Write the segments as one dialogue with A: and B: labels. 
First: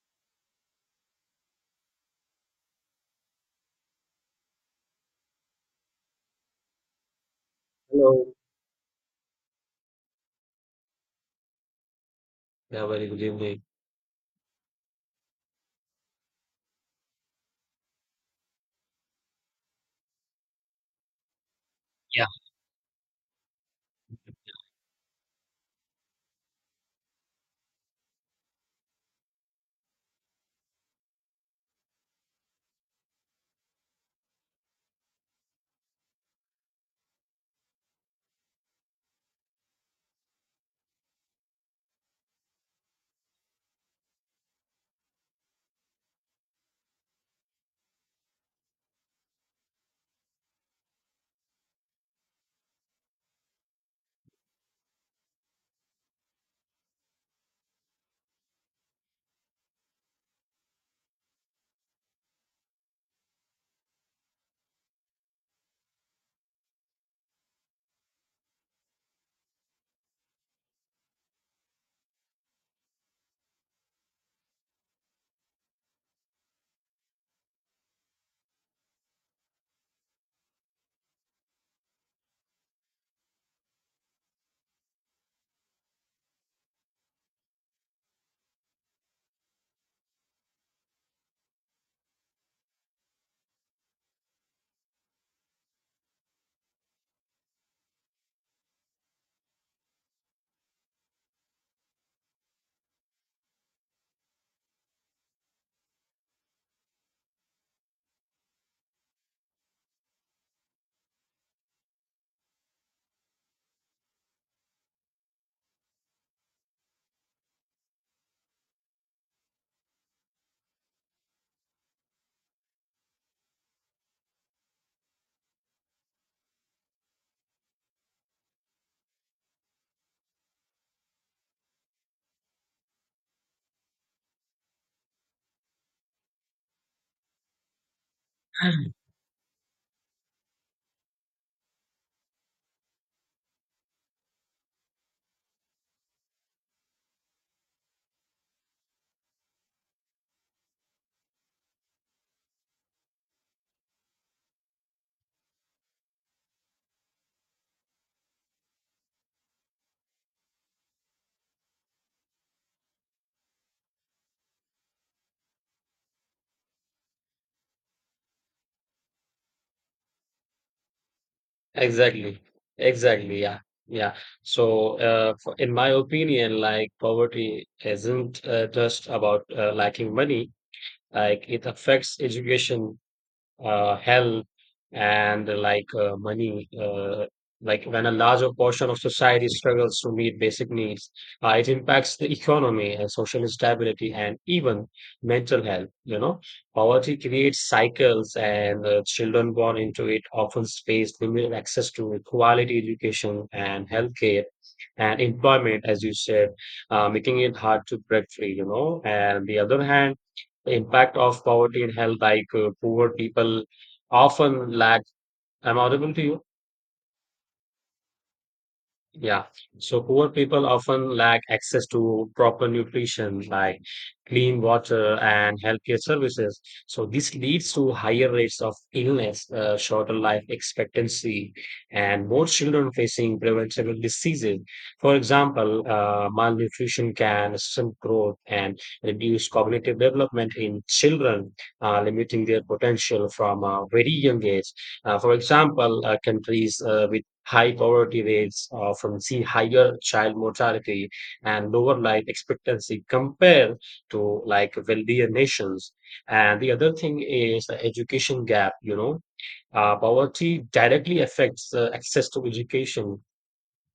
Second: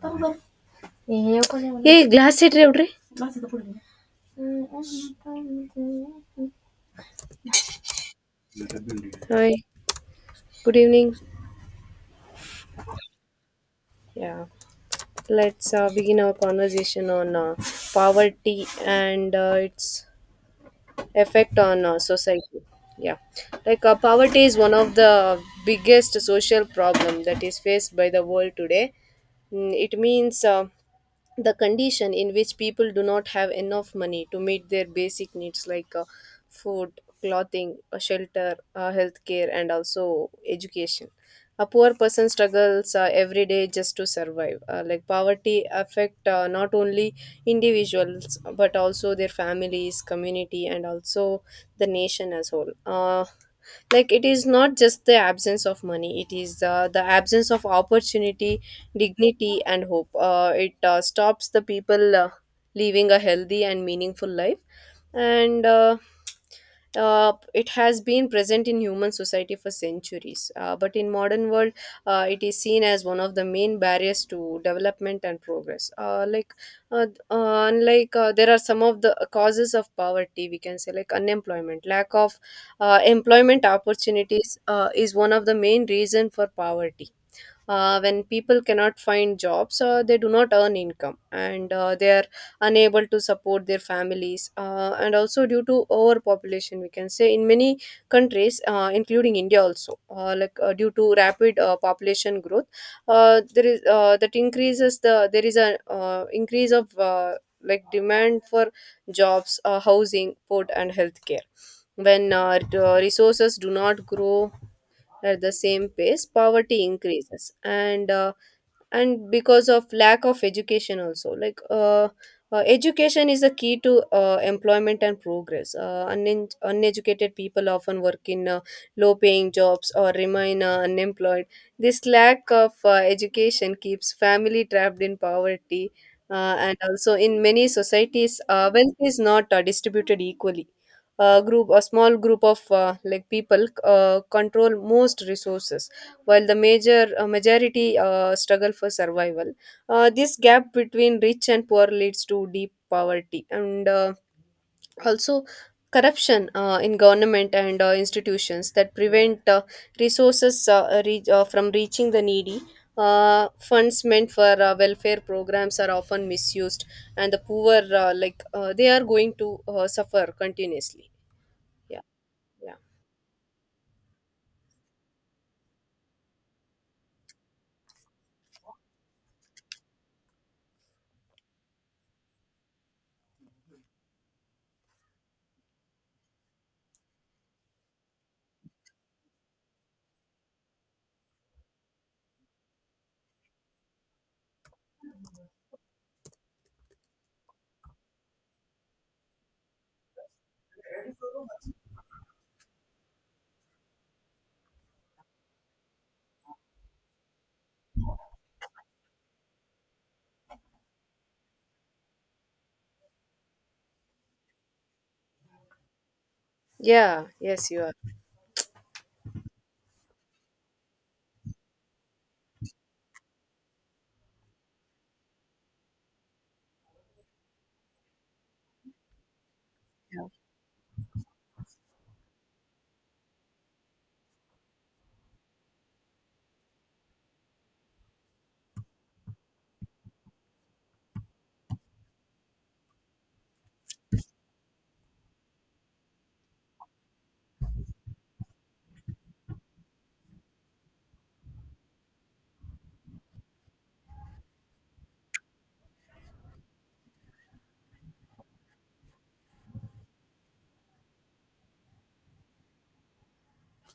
A: ತಗೊಂಡ್ಬರ್ ಏ ಗ್ಲಾಸ್ ಇಡ್ರಿ ಹುಡ್ರಿ
B: Hello.
A: Hi, good evening.
B: Yeah, very good evening.
A: Yeah, Let's begin our conversation on poverty and its effect on society. Yeah, poverty is one of the biggest social problem that is faced by the world today. Mm, it means the condition in which people do not have enough money to meet their basic needs like food, clothing, shelter, healthcare, and also education. A poor person struggles every day just to survive. Poverty affect not only individuals but also their families, community, and also the nation as whole. It is not just the absence of money, it is the absence of opportunity, dignity, and hope. It stops the people living a healthy and meaningful life, and it has been present in human society for centuries. But in modern world, it is seen as one of the main barriers to development and progress. Like unlike There are some of the causes of poverty, we can say like unemployment. Lack of employment opportunities is one of the main reason for poverty. When people cannot find jobs, they do not earn income, and they are unable to support their families. And also due to overpopulation, we can say in many countries including india also. Due to rapid population growth, there is that increases the there is a increase of demand for jobs, housing, food, and healthcare. When the resources do not grow at the same pace, poverty increases. And because of lack of education also, education is a key to employment and progress. Unen Uneducated people often work in low paying jobs or remain unemployed. This lack of education keeps family trapped in poverty. Uh, and also in many societies, wealth is not distributed equally. A small group of people control most resources, while the majority struggle for survival. This gap between rich and poor leads to deep poverty, and also corruption in government and institutions that prevent resources from reaching the needy. Funds meant for welfare programs are often misused, and the poor, they are going to suffer continuously. Yeah,
B: Exactly.
A: yeah,
B: Exactly. Yeah. Yeah. So in my opinion, like poverty isn't just about lacking money. Like it affects education, health and money. Like when a larger portion of society struggles to meet basic needs, it impacts the economy and social stability and even mental health. You know, poverty creates cycles, and children born into it often face limited access to quality education and healthcare and employment, as you said, making it hard to break free. You know, and the other hand the impact of poverty and health, poor people often lack. Am I audible to you?
A: yeah. Yes, you are.
B: Yeah. So poor people often lack access to proper nutrition like clean water and healthcare services. So this leads to higher rates of illness, shorter life expectancy, and more children facing preventable diseases. For example, malnutrition can stunt growth and reduce cognitive development in children, limiting their potential from a very young age. For example, countries with high poverty rates from see higher child mortality and lower life expectancy compared to like wealthier nations and the other thing is the education gap. Poverty directly affects access to education.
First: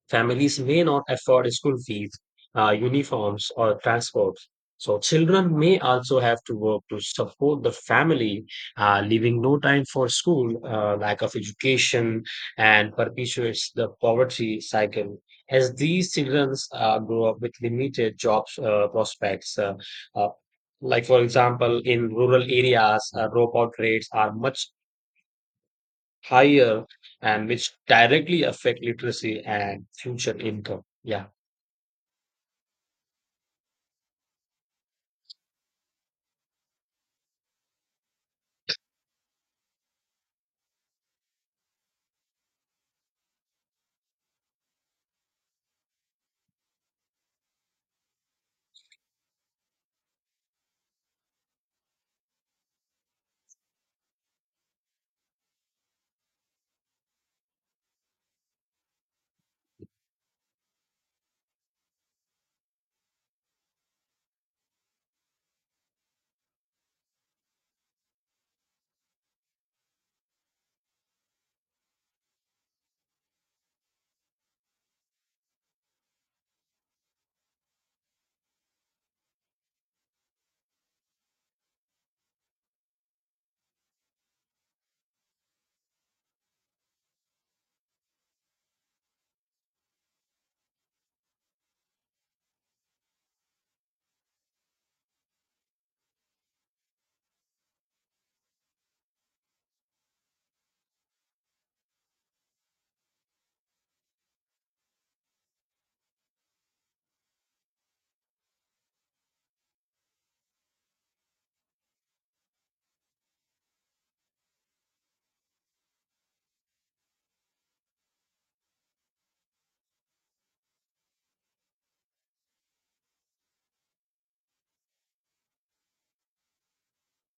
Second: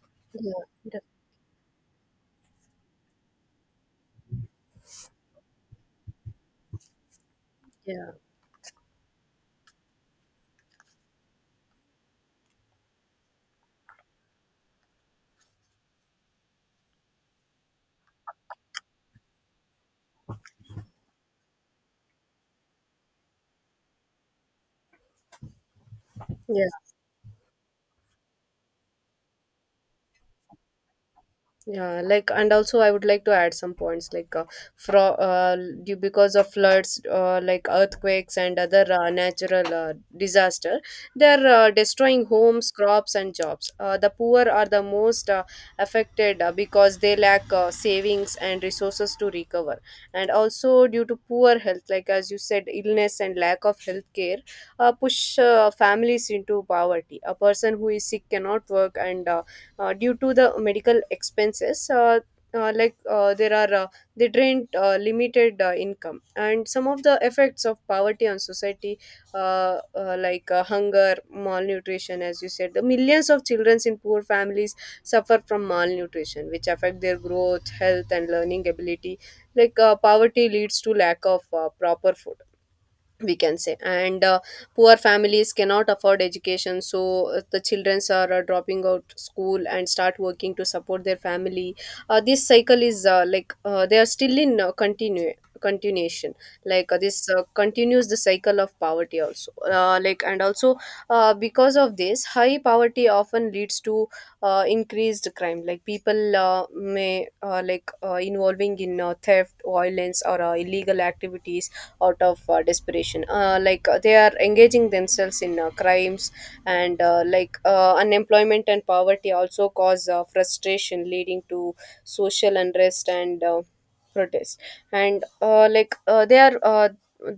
B: Families may
A: Yeah,
B: not afford school fees, uniforms, or transport. So children may also have to work to support the
A: yeah,
B: family, leaving no time for school, lack of education, and perpetuates the poverty cycle. As these children grow up with limited jobs uh, like for example, in rural areas, dropout rates are much
A: yeah.
B: higher, and which directly affect literacy and future income. Yeah.
A: Yeah, like, and also I would like to add some points. Like fro due Because of floods, earthquakes, and other natural disaster, they're destroying homes, crops, and jobs. The poor are the most affected because they lack savings and resources to recover. And also due to poor health, like as you said, illness and lack of health care push families into poverty. A person who is sick cannot work, and due to the medical expenses, like there are they drained limited income. And some of the effects of poverty on society, hunger, malnutrition, as you said, the millions of children in poor families suffer from malnutrition, which affect their growth, health, and learning ability. Poverty leads to lack of proper food, we can say. And poor families cannot afford education, so the children are dropping out school and start working to support their family. This cycle is, they are still in continue continuation. This continues the cycle of poverty also. And also, because of this, high poverty often leads to increased crime. People may like involving in theft, violence, or illegal activities out of desperation. They are engaging themselves in crimes. And unemployment and poverty also cause frustration, leading to social unrest and protest. And like they are.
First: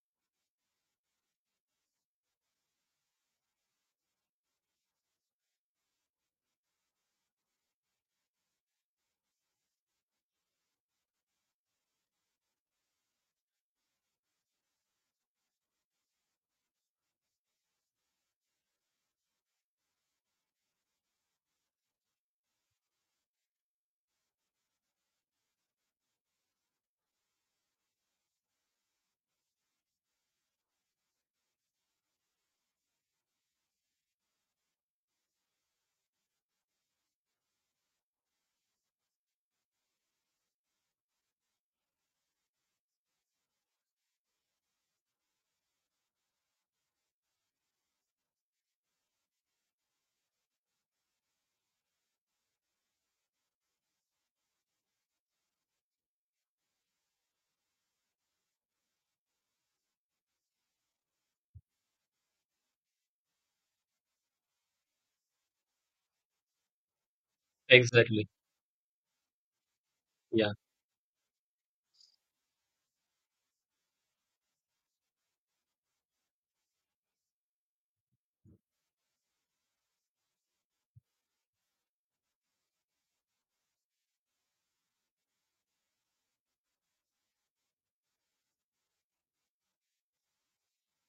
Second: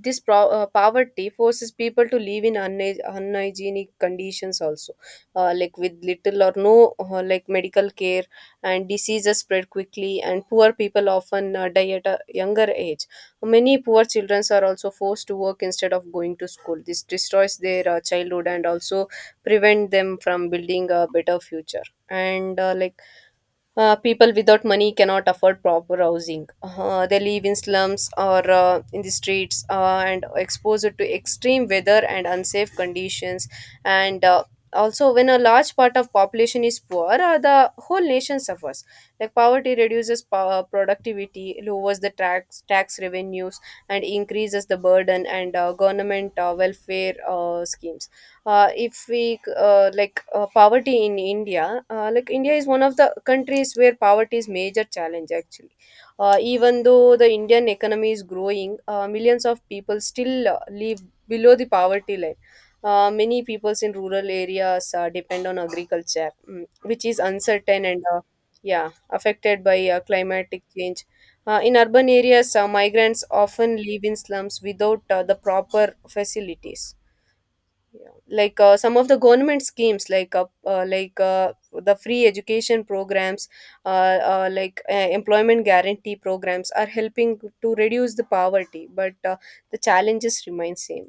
A: This pro- Poverty forces people to live in unhygienic conditions also, with little or no medical care, and diseases spread quickly, and poor people often die at a younger age. Many poor children are also forced to work instead of going to school. This destroys their childhood and also prevent them from building a better future. And like People without money cannot afford proper housing. They live in slums or in the streets, and exposed to extreme weather and unsafe conditions. And Also, when a large part of population is poor, the whole nation suffers. Like poverty reduces productivity, lowers the tax revenues, and increases the burden and government welfare schemes. If we like Poverty in India, India is one of the countries where poverty is major challenge actually. Even though the Indian economy is growing, millions of people still live below the poverty line. Many peoples in rural areas depend on agriculture, mm, which is uncertain and
B: Exactly.
A: yeah affected by
B: Yeah.
A: climatic change. In urban areas, migrants often live in slums without the proper facilities. Yeah. Some of the government schemes, like the free education programs, uh, uh, like uh, employment guarantee programs, are helping to reduce the poverty, but the challenges remain same.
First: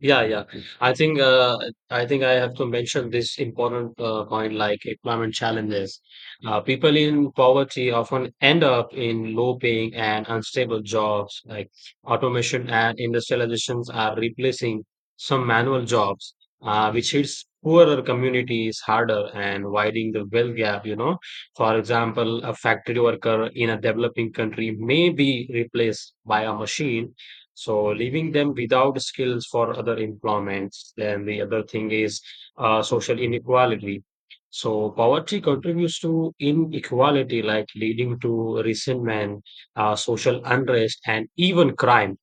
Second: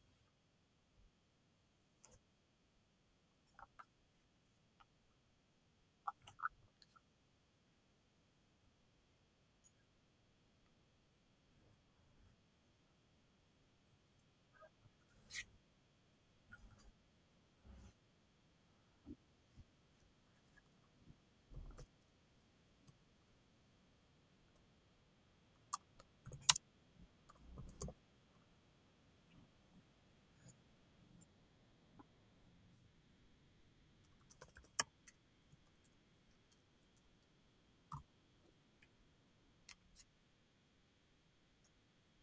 B: Yeah, yeah. I think uh, I think I have to mention this important point like employment challenges. People in poverty often end up in low paying and unstable jobs. Like automation and industrializations are replacing some manual jobs, which hits poorer communities harder and widening the wealth gap, you know. For example, a factory worker in a developing country may be replaced by a machine. So leaving them without skills for other employments. Then the other thing is social inequality. So poverty contributes to inequality, like leading to resentment, social unrest, and even crime.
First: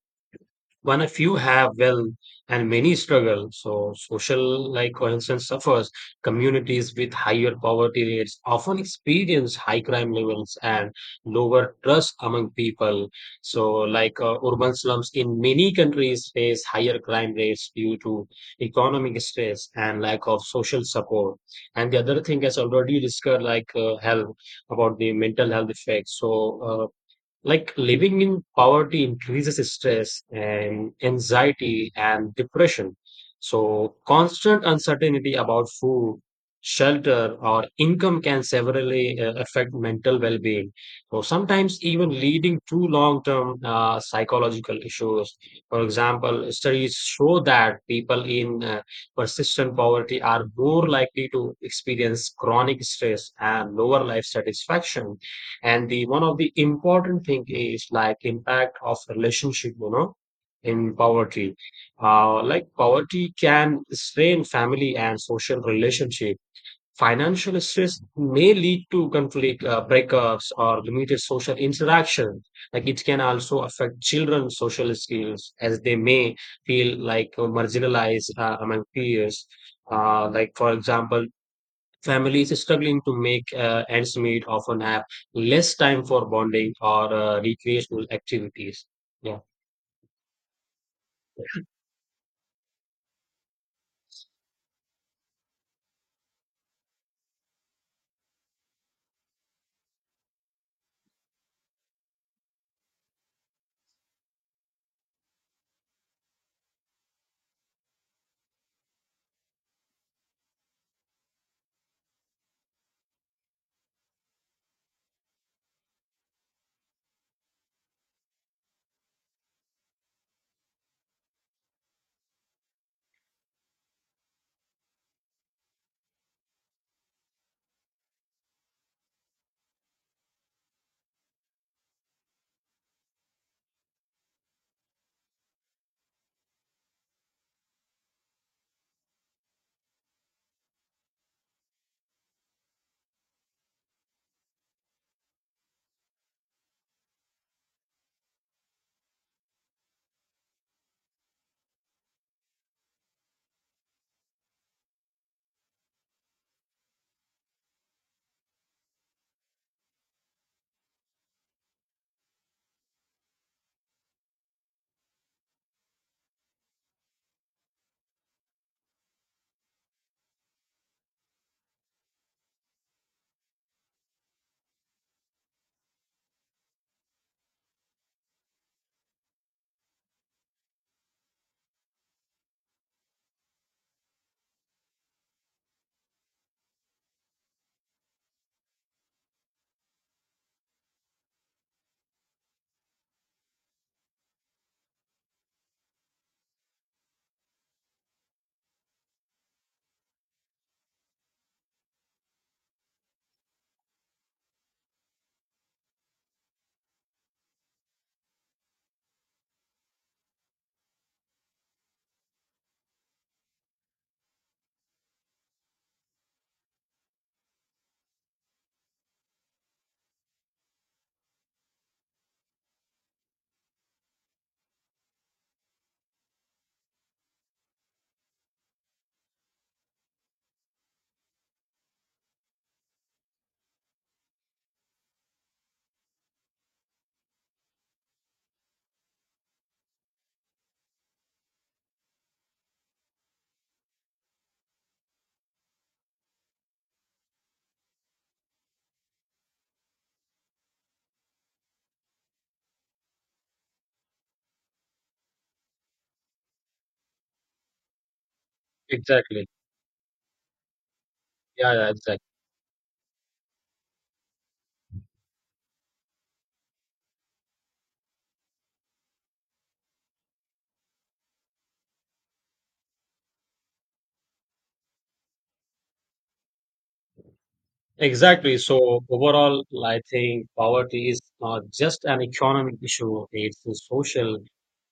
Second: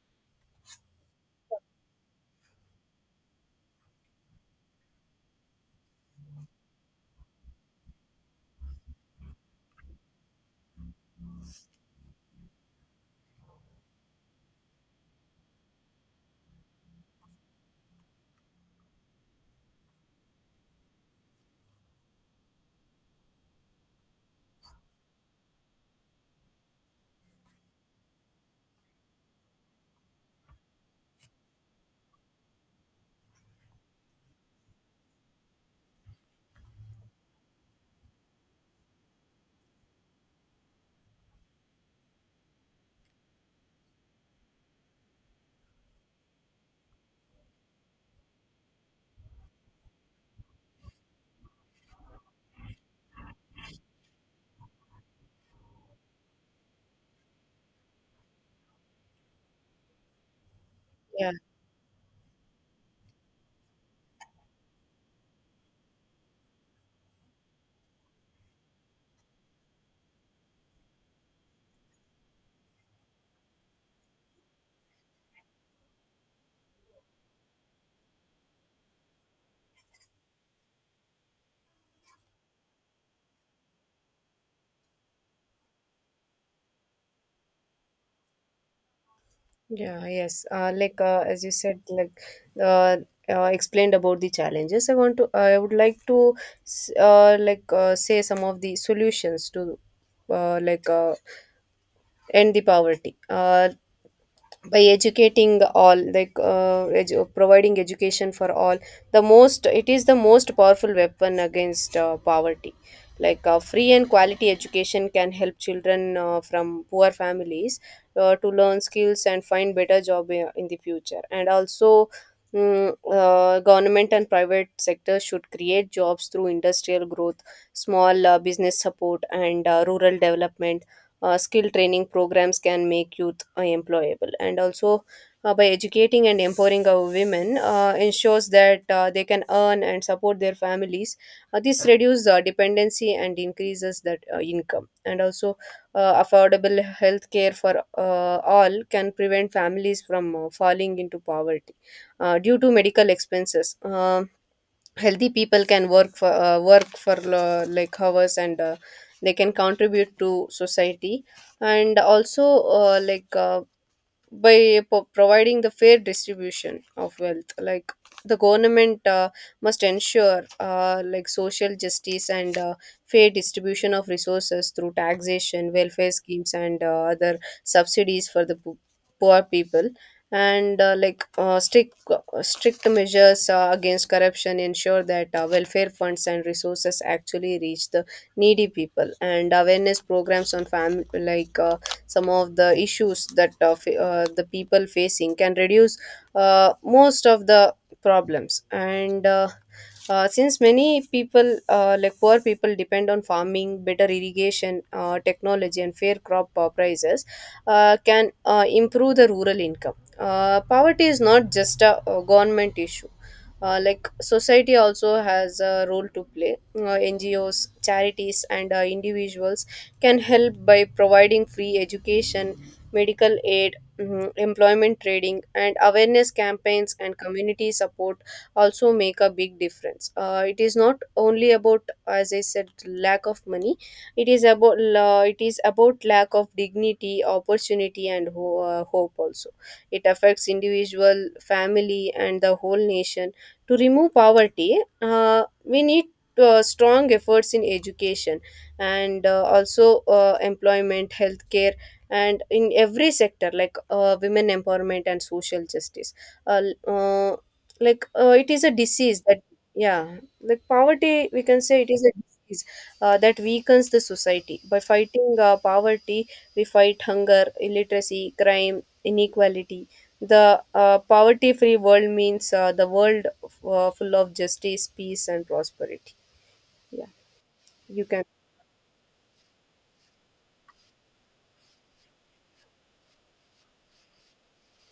B: One, a few have well, and many struggle. So, social, like for instance, suffers. Communities with higher poverty rates often experience high crime levels and lower trust among people. So, urban slums in many countries face higher crime rates due to economic stress and lack of social support. And the other thing, as already discussed, health about the mental health effects. So, like living in poverty increases stress and anxiety and depression. So, constant uncertainty about food, shelter, or income can severely affect mental well being. So, sometimes even leading to long term psychological issues. For example, studies show that people in persistent poverty are more likely to experience chronic stress and lower life satisfaction and the one of the important thing is like impact of relationship. In poverty like poverty can strain family and social relationship. Financial stress may lead to conflict, breakups or limited social interaction, like it can also affect children's social skills as they may feel like marginalized among peers, like for example, Families struggling to make ends meet often have less time for bonding or recreational activities. Yeah,
A: Yeah, yes. As you said, like uh, explained about the challenges. I want to. I would like to say some of the solutions to uh, like uh, end the poverty. By educating all, providing education for all, the most it is the most powerful weapon against poverty. Free and quality education can help children from poor families to learn skills and find better job in the future. And also, government and private sector should create jobs through industrial growth, small business support, and rural development. Skill training programs can make youth employable. And also, by educating and empowering our women, ensures that they can earn and support their families. This reduces dependency and increases that income. And also, affordable health care for all can prevent families from falling into poverty due to medical expenses. Um, healthy people can work for hours, and they can contribute to society. And also, uh, like uh, providing the fair distribution of wealth, the government must ensure social justice and fair distribution of resources through taxation, welfare schemes, and other subsidies for the poor people. And strict measures against corruption ensure that welfare funds and resources actually reach the needy people. And awareness programs on family, some of the issues that the people facing, can reduce most of the problems. And Since many people, poor people, depend on farming, better irrigation technology and fair crop prices can improve the rural income. Uh, poverty is not just a government issue. Society also has a role to play. NGOs, charities, and individuals can help by providing free education, medical aid, mm, employment training, and awareness campaigns, and community support also make a big difference. It is not only about, as I said, lack of money. It is about lack of dignity, opportunity, and hope. Also, it affects individual, family, and the whole nation. To remove poverty, we need strong efforts in education and also employment, healthcare, and in every sector like women empowerment and social justice. uh, l- uh, it is a disease that,
B: exactly.
A: yeah, like poverty, we can
B: Yeah,
A: say, it
B: yeah,
A: is a
B: exactly.
A: disease that weakens the society. By fighting poverty, we fight hunger, illiteracy, crime, inequality. The poverty free world means the world full of justice, peace, and prosperity. Yeah, you can.
B: Exactly. So overall, I think poverty is not just an economic issue. It's a social,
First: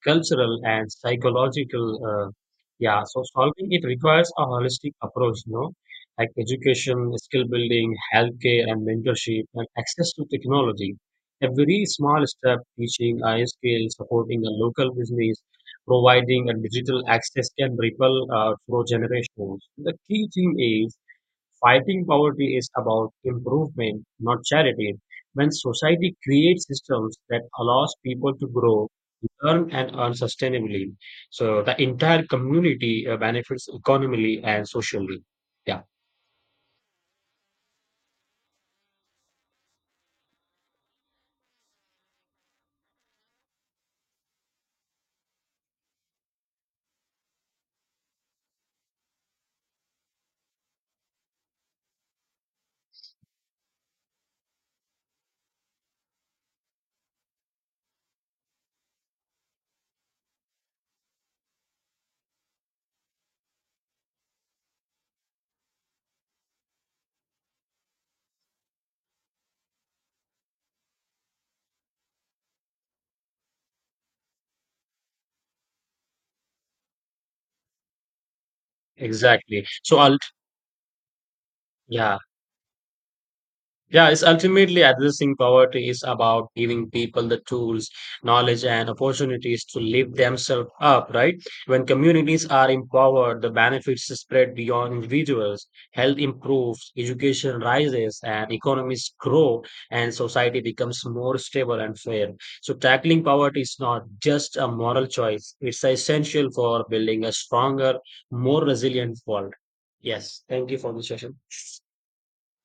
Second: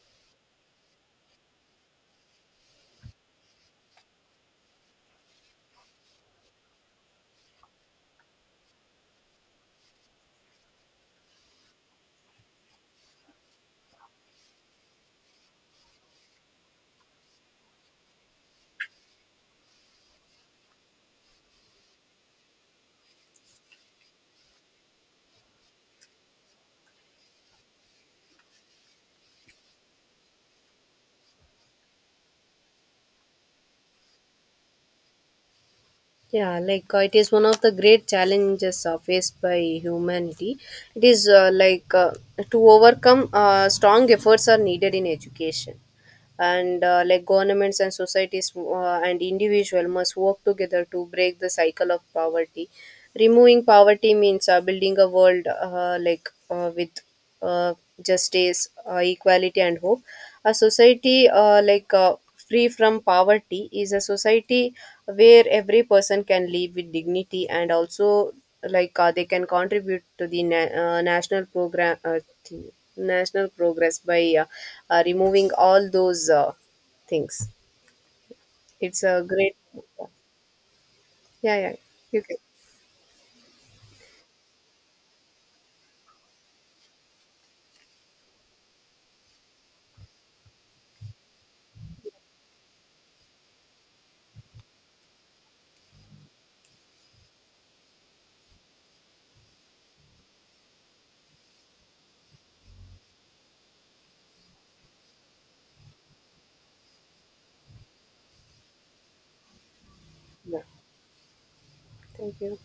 B: cultural, and psychological. Yeah. So solving it requires a holistic approach, you know, like education, skill building, healthcare, and mentorship, and access to technology. Every small step, teaching a skill, supporting a local business, providing a digital access can ripple through generations. The key thing is, fighting poverty is about improvement, not charity. When society creates systems that allows people to grow, learn, and earn sustainably, so the entire community benefits economically and socially. Yeah,
A: Yeah, it is one of the great challenges faced by humanity. It is like To overcome, strong efforts are needed in education. And governments and societies and individual must work together to break the cycle of poverty. Removing poverty means building a world with uh, justice, equality, and hope. A society free from poverty is a society where every person can live with dignity. And also, they can contribute to the na- national program thing national progress by removing all those things. It's a great,
B: exactly. So, I'll,
A: yeah, yeah.
B: yeah.
A: You can,
B: Yeah, it's ultimately addressing poverty is about giving people the tools, knowledge, and opportunities to lift themselves up, right? When communities are empowered, the benefits spread beyond individuals. Health improves, education rises, and economies grow, and society becomes more stable and fair. So, tackling poverty is not just a moral choice, it's essential for building a stronger, more resilient world. Yes,
A: yeah.
B: thank you for the session.
A: Thank you.